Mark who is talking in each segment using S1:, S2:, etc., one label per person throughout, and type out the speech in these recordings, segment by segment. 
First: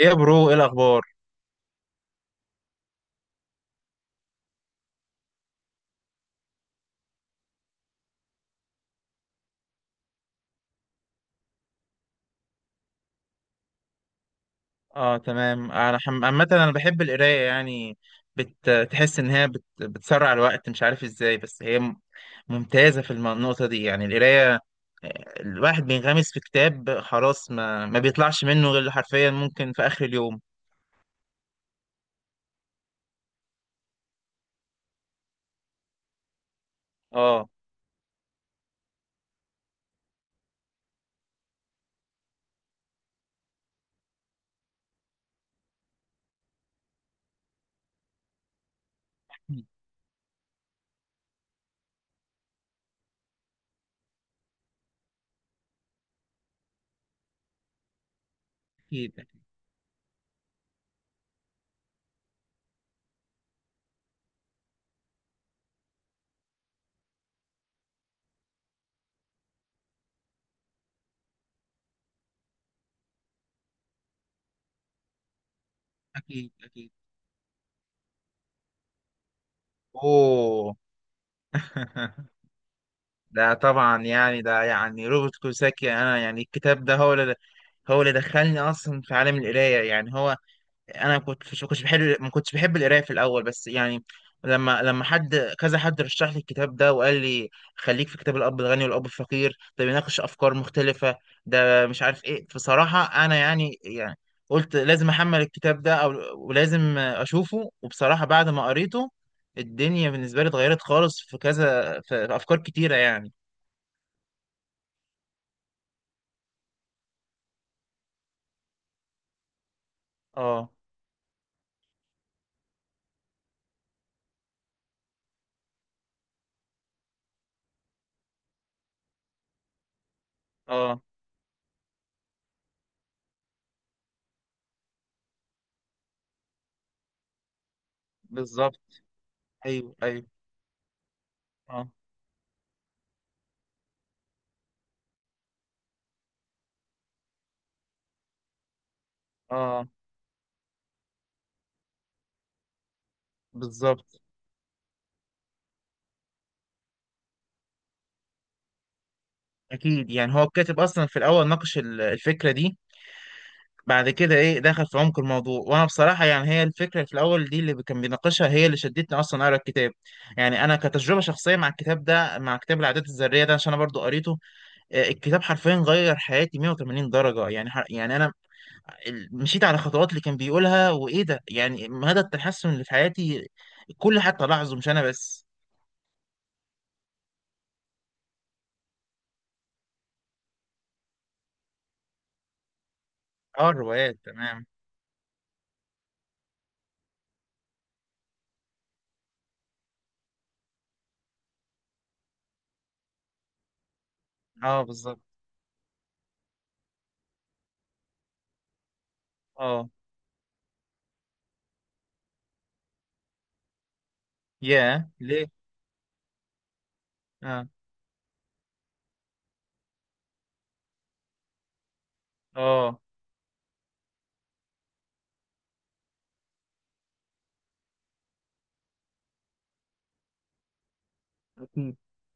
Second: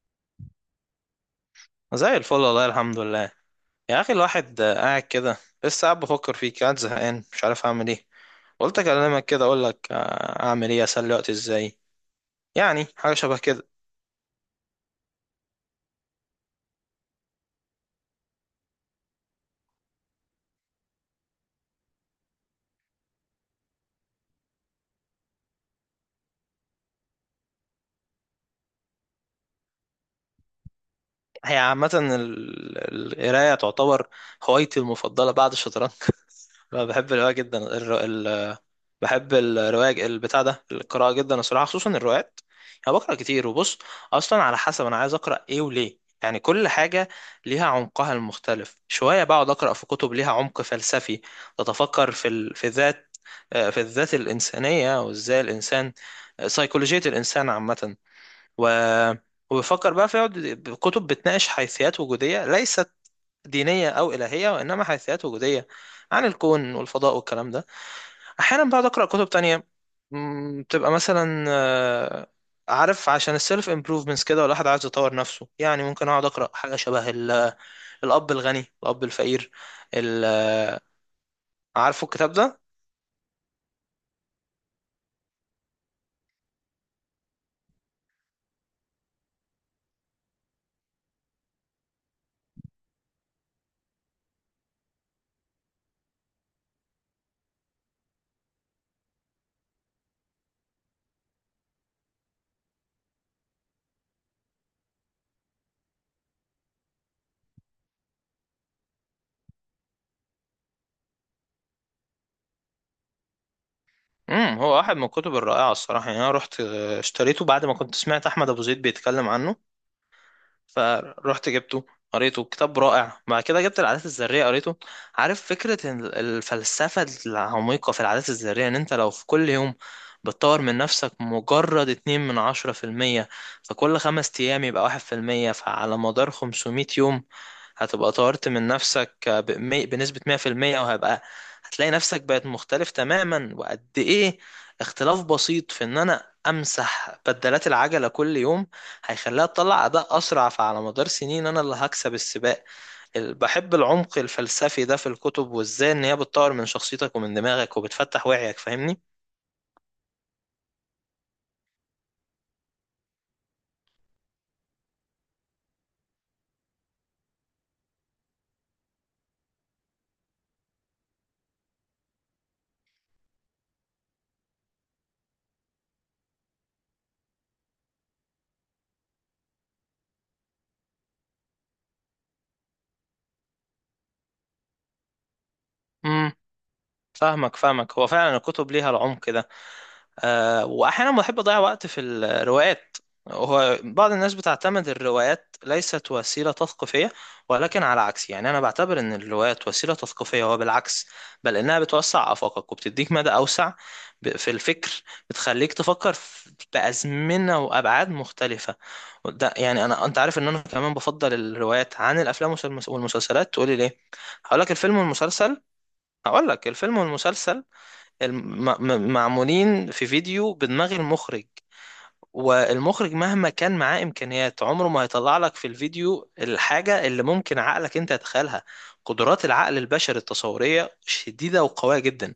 S1: ايه يا برو، ايه الاخبار؟
S2: زي الفل، والله الحمد لله. يا اخي الواحد قاعد كده. لسه قاعد بفكر فيك، قاعد زهقان مش عارف اعمل ايه. قلت اكلمك كده اقول لك، اعمل ايه اسلي وقتي ازاي. يعني حاجه شبه كده.
S1: اه تمام. عامه انا بحب القرايه، يعني بتحس ان هي بتسرع الوقت، مش عارف ازاي. ممتازه في النقطه دي، يعني القرايه. الواحد بينغمس في كتاب خلاص، ما بيطلعش منه غير حرفيا ممكن في اخر اليوم.
S2: هي عامه القرايه تعتبر هوايتي المفضله بعد الشطرنج. أنا بحب القرايه
S1: اه
S2: جدا. بحب الرواية، البتاع ده، القراءة جدا الصراحة، خصوصا الروايات. أنا بقرأ كتير، وبص أصلا على حسب أنا عايز أقرأ إيه وليه. يعني كل حاجة ليها عمقها المختلف شوية. بقعد أقرأ في كتب ليها عمق فلسفي، تتفكر في ذات آه، في الذات الإنسانية وإزاي الإنسان، سيكولوجية الإنسان عامة. و...
S1: اكيد
S2: وبفكر بقى في كتب بتناقش حيثيات وجودية ليست دينية أو إلهية، وإنما حيثيات وجودية عن الكون والفضاء والكلام ده. احيانا بقعد اقرا كتب تانية، بتبقى مثلا عارف، عشان السيلف امبروفمنتس كده، والواحد عايز يطور نفسه. يعني ممكن اقعد اقرا
S1: اكيد.
S2: حاجه
S1: اكيد.
S2: شبه الاب الغني الاب الفقير. ال-
S1: اوه.
S2: عارفه الكتاب ده؟
S1: ده طبعا، يعني ده يعني روبرت كوساكي. انا يعني الكتاب ده هو اللي، هو اللي دخلني اصلا في عالم القرايه. يعني هو انا كنت بحب، ما كنتش بحب القرايه في الاول، بس يعني لما حد كذا، حد رشح لي الكتاب ده وقال لي خليك في كتاب الاب الغني والاب الفقير ده، بيناقش افكار مختلفه، ده مش عارف ايه. بصراحه انا يعني قلت لازم احمل الكتاب ده او ولازم اشوفه. وبصراحه بعد ما قريته الدنيا بالنسبه لي اتغيرت خالص، في كذا، في افكار كتيره يعني.
S2: امم. هو واحد من الكتب الرائعه الصراحه. يعني انا رحت اشتريته بعد ما كنت سمعت احمد ابو زيد بيتكلم عنه،
S1: اه
S2: فروحت جبته قريته. كتاب رائع. بعد كده جبت العادات الذرية قريته. عارف فكرة إن الفلسفة العميقة في العادات الذرية، ان انت لو في كل يوم بتطور من
S1: اه
S2: نفسك مجرد 2 من 10 في المية، فكل 5 أيام يبقى 1 في المية، فعلى مدار 500 يوم هتبقى طورت من
S1: بالظبط.
S2: نفسك
S1: ايوه
S2: بنسبة
S1: ايوه.
S2: 100 في المية، وهبقى
S1: اه
S2: هتلاقي نفسك بقت مختلف تماما. وقد ايه اختلاف بسيط في ان انا امسح بدلات العجلة كل يوم هيخليها
S1: اه
S2: تطلع اداء اسرع، فعلى مدار سنين انا اللي هكسب السباق. بحب العمق
S1: بالظبط.
S2: الفلسفي ده في الكتب، وازاي ان هي بتطور من شخصيتك ومن دماغك وبتفتح وعيك، فاهمني؟
S1: اكيد يعني هو الكاتب اصلا في الاول ناقش الفكره دي، بعد كده ايه دخل في عمق الموضوع. وانا بصراحه يعني هي الفكره في الاول دي اللي كان بيناقشها هي اللي شدتني اصلا اقرا الكتاب. يعني انا كتجربه شخصيه مع الكتاب ده، مع كتاب العادات الذريه ده، عشان انا برضو قريته. الكتاب حرفيا غير حياتي 180 درجه. يعني يعني انا مشيت على الخطوات اللي كان بيقولها، وايه ده يعني مدى التحسن اللي في حياتي، الكل حتى لاحظه مش انا بس.
S2: امم. فاهمك فاهمك. هو فعلا الكتب ليها العمق ده. واحيانا بحب اضيع وقت في الروايات.
S1: اه
S2: هو بعض
S1: الروايات
S2: الناس
S1: تمام.
S2: بتعتمد الروايات ليست وسيلة تثقيفية، ولكن على عكس، يعني أنا بعتبر إن الروايات وسيلة تثقيفية. هو بالعكس، بل إنها بتوسع آفاقك وبتديك مدى أوسع في
S1: اه
S2: الفكر.
S1: بالظبط.
S2: بتخليك تفكر بأزمنة وأبعاد مختلفة. ده يعني
S1: اه.
S2: أنا، أنت عارف إن أنا كمان بفضل الروايات عن الأفلام والمسلسلات، تقولي ليه؟ هقول لك. الفيلم
S1: ياه ليه؟
S2: والمسلسل، هقول لك الفيلم والمسلسل
S1: اه
S2: معمولين في فيديو بدماغ المخرج،
S1: اه
S2: والمخرج مهما كان معاه إمكانيات عمره ما هيطلع لك في الفيديو الحاجة اللي ممكن عقلك أنت يتخيلها. قدرات العقل البشري التصورية شديدة وقوية جدا.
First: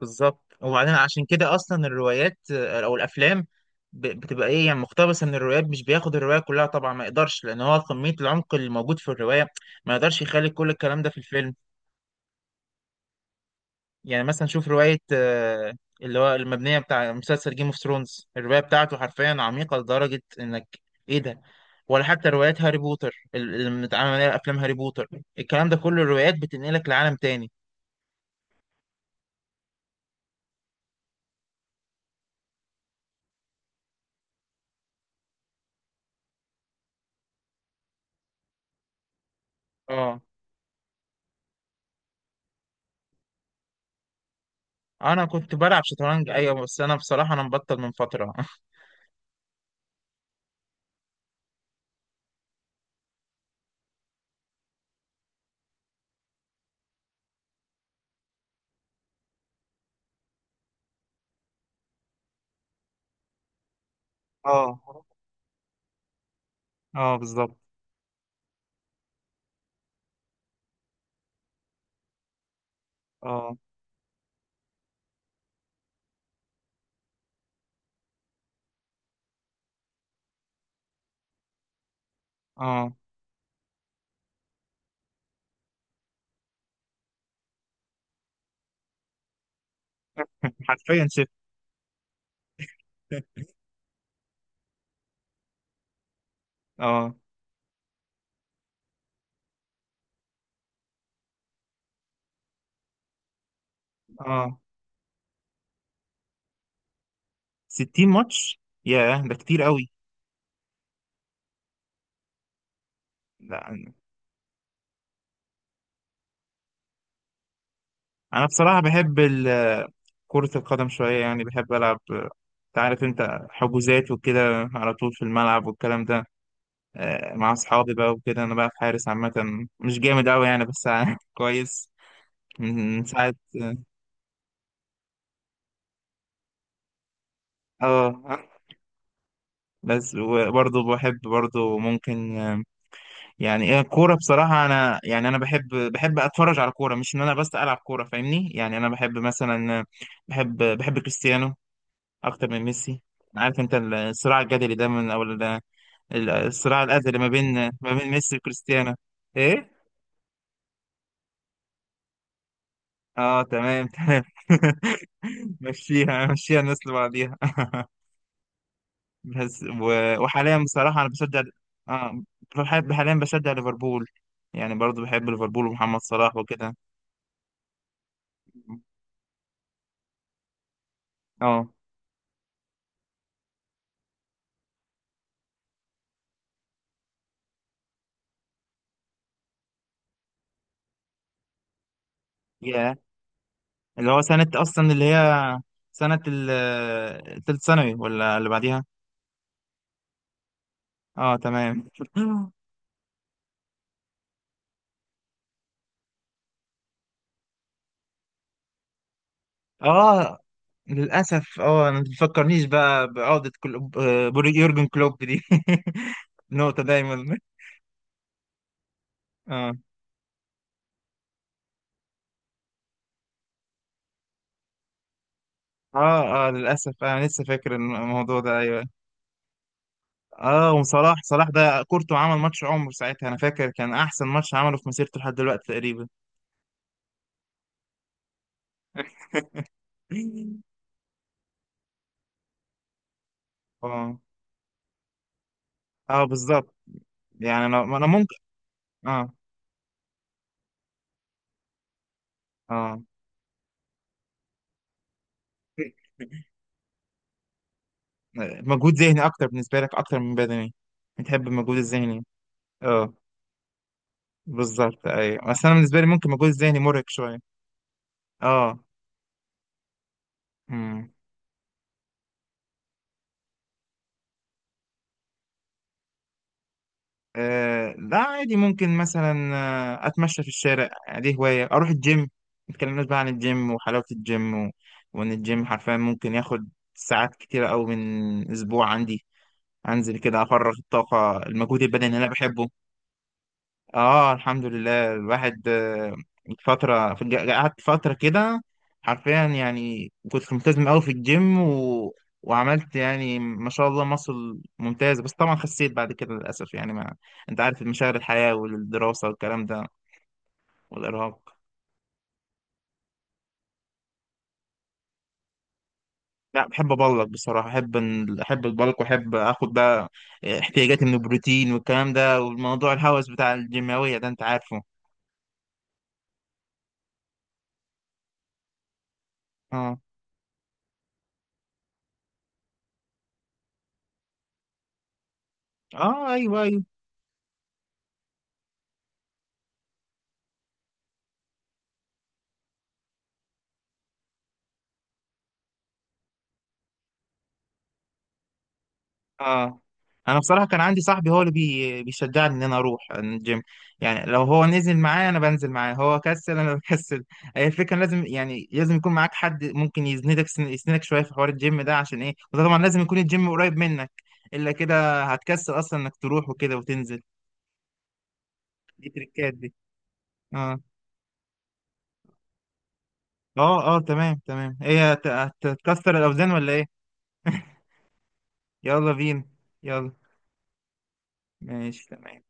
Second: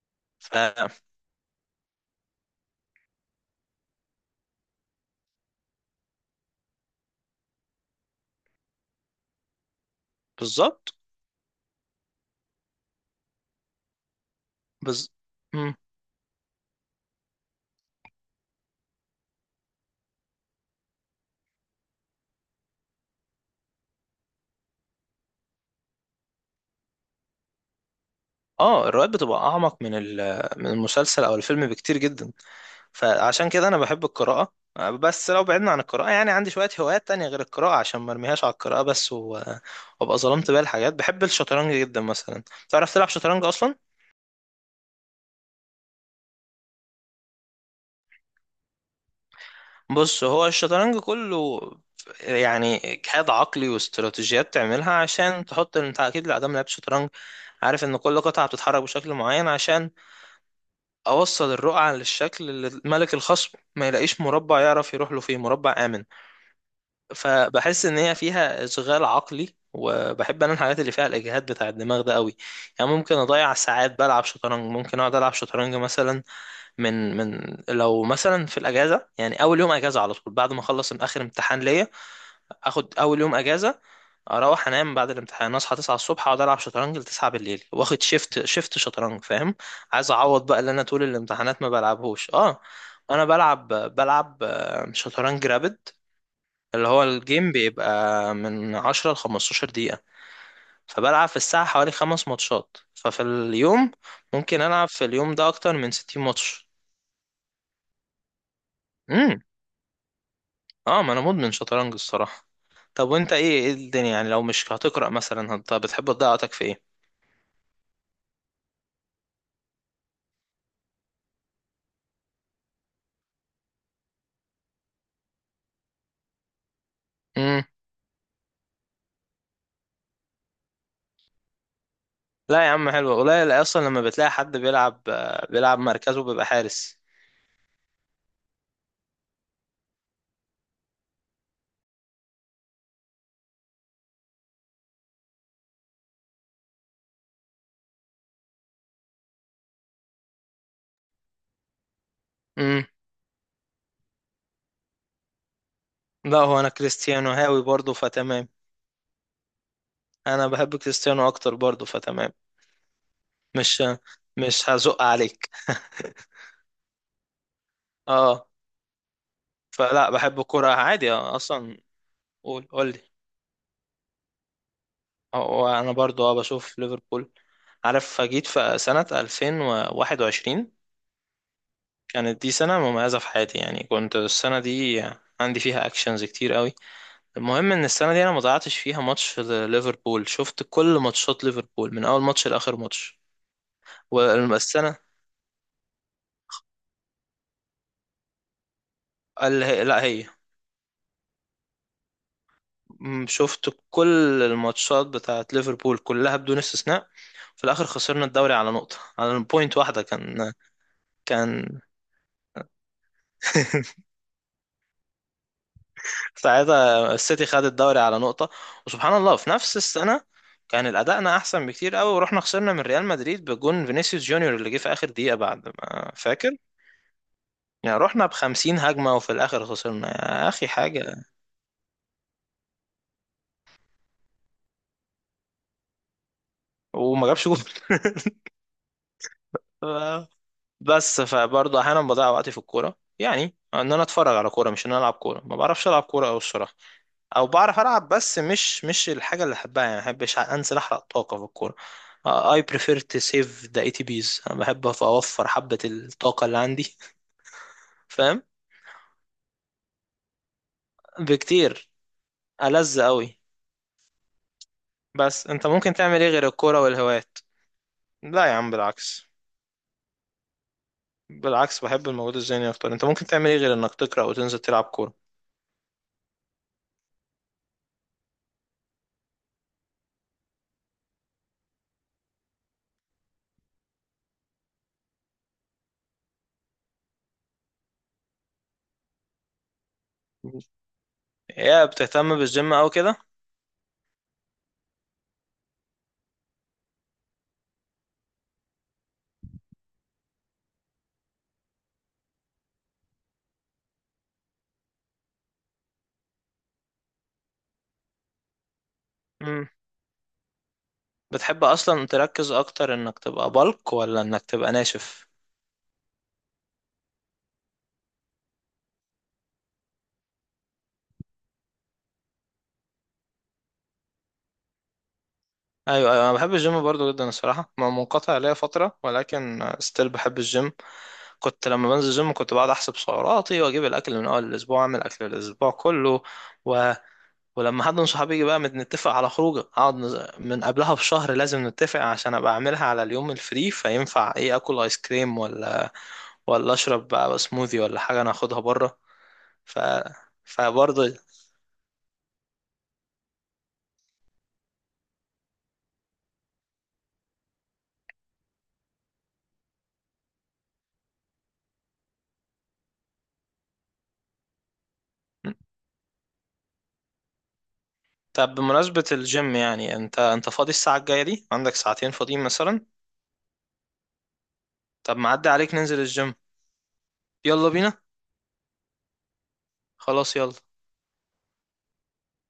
S1: بالظبط. وبعدين عشان كده اصلا الروايات او الافلام بتبقى ايه يعني مقتبسه من الروايات، مش بياخد الروايه كلها طبعا، ما يقدرش، لان هو كميه العمق اللي موجود في الروايه ما يقدرش يخلي كل
S2: فبالظبط.
S1: الكلام ده في الفيلم. يعني مثلا شوف روايه
S2: بز... مم.
S1: اللي هو المبنيه بتاع مسلسل جيم اوف ثرونز، الروايه بتاعته حرفيا عميقه لدرجه انك، ايه ده، ولا حتى روايات هاري بوتر اللي متعامل عليها افلام هاري بوتر. الكلام ده كله، الروايات بتنقلك لعالم تاني.
S2: اه، الروايات بتبقى أعمق من المسلسل أو الفيلم بكتير جدا. فعشان كده انا بحب القراءة. بس لو بعدنا عن القراءة، يعني عندي شوية هوايات تانية غير القراءة، عشان ما ارميهاش على القراءة بس وابقى
S1: اه
S2: ظلمت بقى الحاجات. بحب الشطرنج جدا مثلا. تعرف تلعب شطرنج اصلا؟
S1: انا كنت بلعب شطرنج، ايوه، بس انا بصراحه انا مبطل من فتره.
S2: بص، هو الشطرنج كله يعني اجهاد عقلي واستراتيجيات تعملها عشان تحط انت، اكيد لا دام لعبت شطرنج عارف ان كل قطعة بتتحرك بشكل معين، عشان اوصل الرقعة للشكل اللي ملك الخصم ما يلاقيش مربع
S1: اه
S2: يعرف يروح له فيه، مربع آمن.
S1: اه بالظبط.
S2: فبحس ان هي فيها اشغال عقلي، وبحب انا الحاجات اللي فيها الاجهاد بتاع الدماغ ده قوي. يعني ممكن اضيع
S1: اه
S2: ساعات بلعب شطرنج. ممكن اقعد العب شطرنج مثلا من لو مثلا في الاجازه. يعني اول يوم اجازه على طول بعد ما اخلص من اخر امتحان ليا،
S1: اه
S2: اخد اول يوم اجازه اروح انام بعد الامتحان، اصحى 9 الصبح اقعد العب شطرنج ل 9 بالليل، واخد شيفت شيفت شطرنج، فاهم؟ عايز اعوض بقى اللي انا طول
S1: حرفيا شفت.
S2: الامتحانات ما بلعبهوش. اه، انا بلعب شطرنج رابد، اللي هو
S1: اه
S2: الجيم بيبقى من 10 ل15 دقيقة. فبلعب في الساعة حوالي 5 ماتشات، ففي اليوم
S1: اه،
S2: ممكن ألعب في اليوم ده أكتر من 60 ماتش.
S1: 60 ماتش؟ ياه، ده
S2: امم.
S1: كتير قوي.
S2: اه، ما أنا مدمن شطرنج الصراحة. طب وأنت، إيه
S1: لا
S2: الدنيا؟ يعني لو مش هتقرأ مثلا، بتحب تضيع وقتك في إيه؟
S1: انا بصراحة بحب كرة القدم شوية، يعني بحب ألعب، انت عارف، انت حجوزات وكده على طول في الملعب والكلام ده، مع
S2: امم.
S1: اصحابي بقى وكده. انا بقى حارس عامة، مش جامد قوي يعني بس كويس.
S2: لا يا عم،
S1: من
S2: حلو،
S1: ساعة.
S2: قليل أصلا لما بتلاقي حد بيلعب، بيلعب مركزه بيبقى حارس.
S1: اه بس وبرضه بحب ممكن يعني ايه الكوره. بصراحه انا، يعني انا بحب اتفرج على كوره، مش ان انا بس العب كوره فاهمني. يعني انا بحب مثلا، بحب كريستيانو اكتر من
S2: امم.
S1: ميسي، عارف انت، الصراع الجدلي ده من او
S2: لا، هو أنا
S1: الصراع الازلي ما
S2: كريستيانو
S1: بين
S2: هاوي برضه،
S1: ما بين ميسي
S2: فتمام.
S1: وكريستيانو، ايه.
S2: أنا بحب كريستيانو أكتر برضه، فتمام.
S1: اه
S2: مش
S1: تمام تمام.
S2: مش هزق عليك.
S1: مشيها مشيها، الناس لبعضيها.
S2: اه.
S1: بس
S2: فلا، بحب
S1: وحاليا
S2: الكوره
S1: بصراحه انا
S2: عادي،
S1: بشجع،
S2: اصلا.
S1: اه
S2: قول قول
S1: بحب،
S2: لي.
S1: حاليا بشجع ليفربول، يعني برضو بحب ليفربول
S2: وانا
S1: ومحمد
S2: برضو اه
S1: صلاح وكده.
S2: بشوف ليفربول. عارف جيت في سنة 2021،
S1: اه
S2: كانت دي سنة مميزة في حياتي. يعني كنت السنة دي عندي فيها اكشنز كتير قوي. المهم ان السنة دي انا ما ضيعتش فيها ماتش ليفربول، شفت كل ماتشات ليفربول من اول ماتش لاخر
S1: يا،
S2: ماتش.
S1: اللي هو سنة أصلا
S2: والسنة
S1: اللي هي سنة التالت ثانوي ولا اللي بعديها.
S2: اللي هي، لا هي،
S1: اه تمام.
S2: شفت كل الماتشات بتاعت ليفربول كلها بدون استثناء. في الاخر خسرنا الدوري على نقطة، على بوينت واحدة،
S1: اه
S2: كان
S1: للأسف.
S2: كان
S1: اه ما تفكرنيش بقى بعودة كل... يورجن كلوب دي. نقطة
S2: ساعتها
S1: دايما.
S2: السيتي خد الدوري على نقطة. وسبحان الله في
S1: اه
S2: نفس السنة كان الأداءنا أحسن بكتير قوي، ورحنا خسرنا من ريال مدريد بجون فينيسيوس جونيور اللي جه في آخر دقيقة بعد ما
S1: اه. اه
S2: فاكر.
S1: للأسف أنا لسه فاكر
S2: يعني رحنا
S1: الموضوع ده،
S2: بخمسين
S1: أيوه.
S2: هجمة وفي الآخر خسرنا، يا أخي
S1: اه
S2: حاجة،
S1: وصلاح، صلاح ده كورته عمل ماتش عمره ساعتها، أنا فاكر كان أحسن ماتش عمله في مسيرته لحد دلوقتي تقريبا.
S2: وما جابش جول. ف- بس فبرضه أحيانا بضيع وقتي في الكورة، يعني إن أنا
S1: اه
S2: أتفرج على كورة مش إن أنا ألعب كورة. ما بعرفش ألعب
S1: اه
S2: كورة أوي
S1: بالظبط.
S2: الصراحة. او
S1: يعني
S2: بعرف
S1: أنا
S2: العب
S1: ممكن.
S2: بس مش
S1: اه
S2: الحاجه اللي احبها. يعني ما بحبش انزل احرق طاقه في الكوره. I prefer
S1: اه
S2: to save the ATPs. انا بحب اوفر حبه الطاقه اللي عندي. فاهم؟
S1: مجهود ذهني اكتر بالنسبه لك، اكتر من بدني؟ بتحب المجهود
S2: بكتير.
S1: الذهني؟
S2: ألذ
S1: اه
S2: قوي.
S1: بالظبط،
S2: بس
S1: ايوه. بس
S2: انت
S1: انا
S2: ممكن
S1: بالنسبه لي
S2: تعمل
S1: ممكن
S2: ايه غير
S1: المجهود الذهني
S2: الكوره
S1: مرهق شويه.
S2: والهوايات؟ لا يا عم
S1: اه
S2: بالعكس.
S1: امم.
S2: بالعكس، بحب المجهود الذهني اكتر. انت ممكن تعمل ايه غير انك تقرا وتنزل تلعب كوره؟
S1: آه لا عادي، ممكن مثلا اتمشى في الشارع، دي هوايه. اروح الجيم، ما اتكلمناش بقى عن الجيم وحلاوه الجيم و... وان الجيم حرفيا ممكن ياخد ساعات كتيره قوي من اسبوع عندي. انزل كده افرغ الطاقه، المجهود
S2: يا
S1: البدني اللي انا
S2: بتهتم
S1: بحبه.
S2: بالجيم او كده؟
S1: اه الحمد لله، الواحد فترة في قعدت فترة كده حرفيا، يعني كنت ملتزم قوي في الجيم و... وعملت يعني ما شاء الله مصل ممتاز، بس طبعا خسيت بعد كده للأسف، يعني ما، انت عارف مشاغل الحياة والدراسة والكلام
S2: مم.
S1: ده والإرهاق.
S2: بتحب اصلا تركز اكتر انك تبقى بلك ولا انك تبقى ناشف؟
S1: لا بحب أبلك بصراحة. أحب البلك وأحب آخد بقى احتياجاتي من البروتين والكلام ده، والموضوع الهوس بتاع الجيماوية ده أنت عارفه.
S2: ايوه، ايوه، انا بحب الجيم برضو جدا الصراحه. ما منقطع ليا فتره، ولكن
S1: اه
S2: ستيل بحب الجيم. كنت لما بنزل الجيم كنت بقعد احسب سعراتي واجيب الاكل من اول الاسبوع، اعمل اكل الاسبوع كله،
S1: اه ايوه ايوه.
S2: و... ولما حد من صحابي يجي بقى نتفق على خروجه، اقعد من قبلها بشهر لازم نتفق، عشان ابقى اعملها على اليوم الفري، فينفع ايه، اكل ايس كريم، ولا ولا اشرب بقى سموذي، ولا حاجه انا اخدها بره. ف
S1: اه انا بصراحه كان عندي
S2: فبرضه،
S1: صاحبي هو اللي بيشجعني ان انا اروح الجيم. يعني لو هو نزل معايا انا بنزل معاه، هو كسل انا بكسل. هي الفكره لازم، يعني لازم يكون معاك حد ممكن يسندك، يسندك شويه في حوار الجيم ده، عشان ايه؟ وده طبعا لازم يكون الجيم قريب منك، الا كده هتكسل اصلا انك تروح وكده وتنزل.
S2: طب بمناسبة
S1: دي تريكات
S2: الجيم،
S1: دي.
S2: يعني انت، فاضي
S1: اه
S2: الساعة الجاية دي؟ عندك ساعتين فاضيين مثلا؟
S1: اه اه تمام تمام.
S2: طب معدي عليك ننزل
S1: هتكسر
S2: الجيم؟
S1: الاوزان ولا ايه؟
S2: يلا بينا.
S1: يلا بينا. يلا.
S2: خلاص يلا.
S1: ماشي تمام.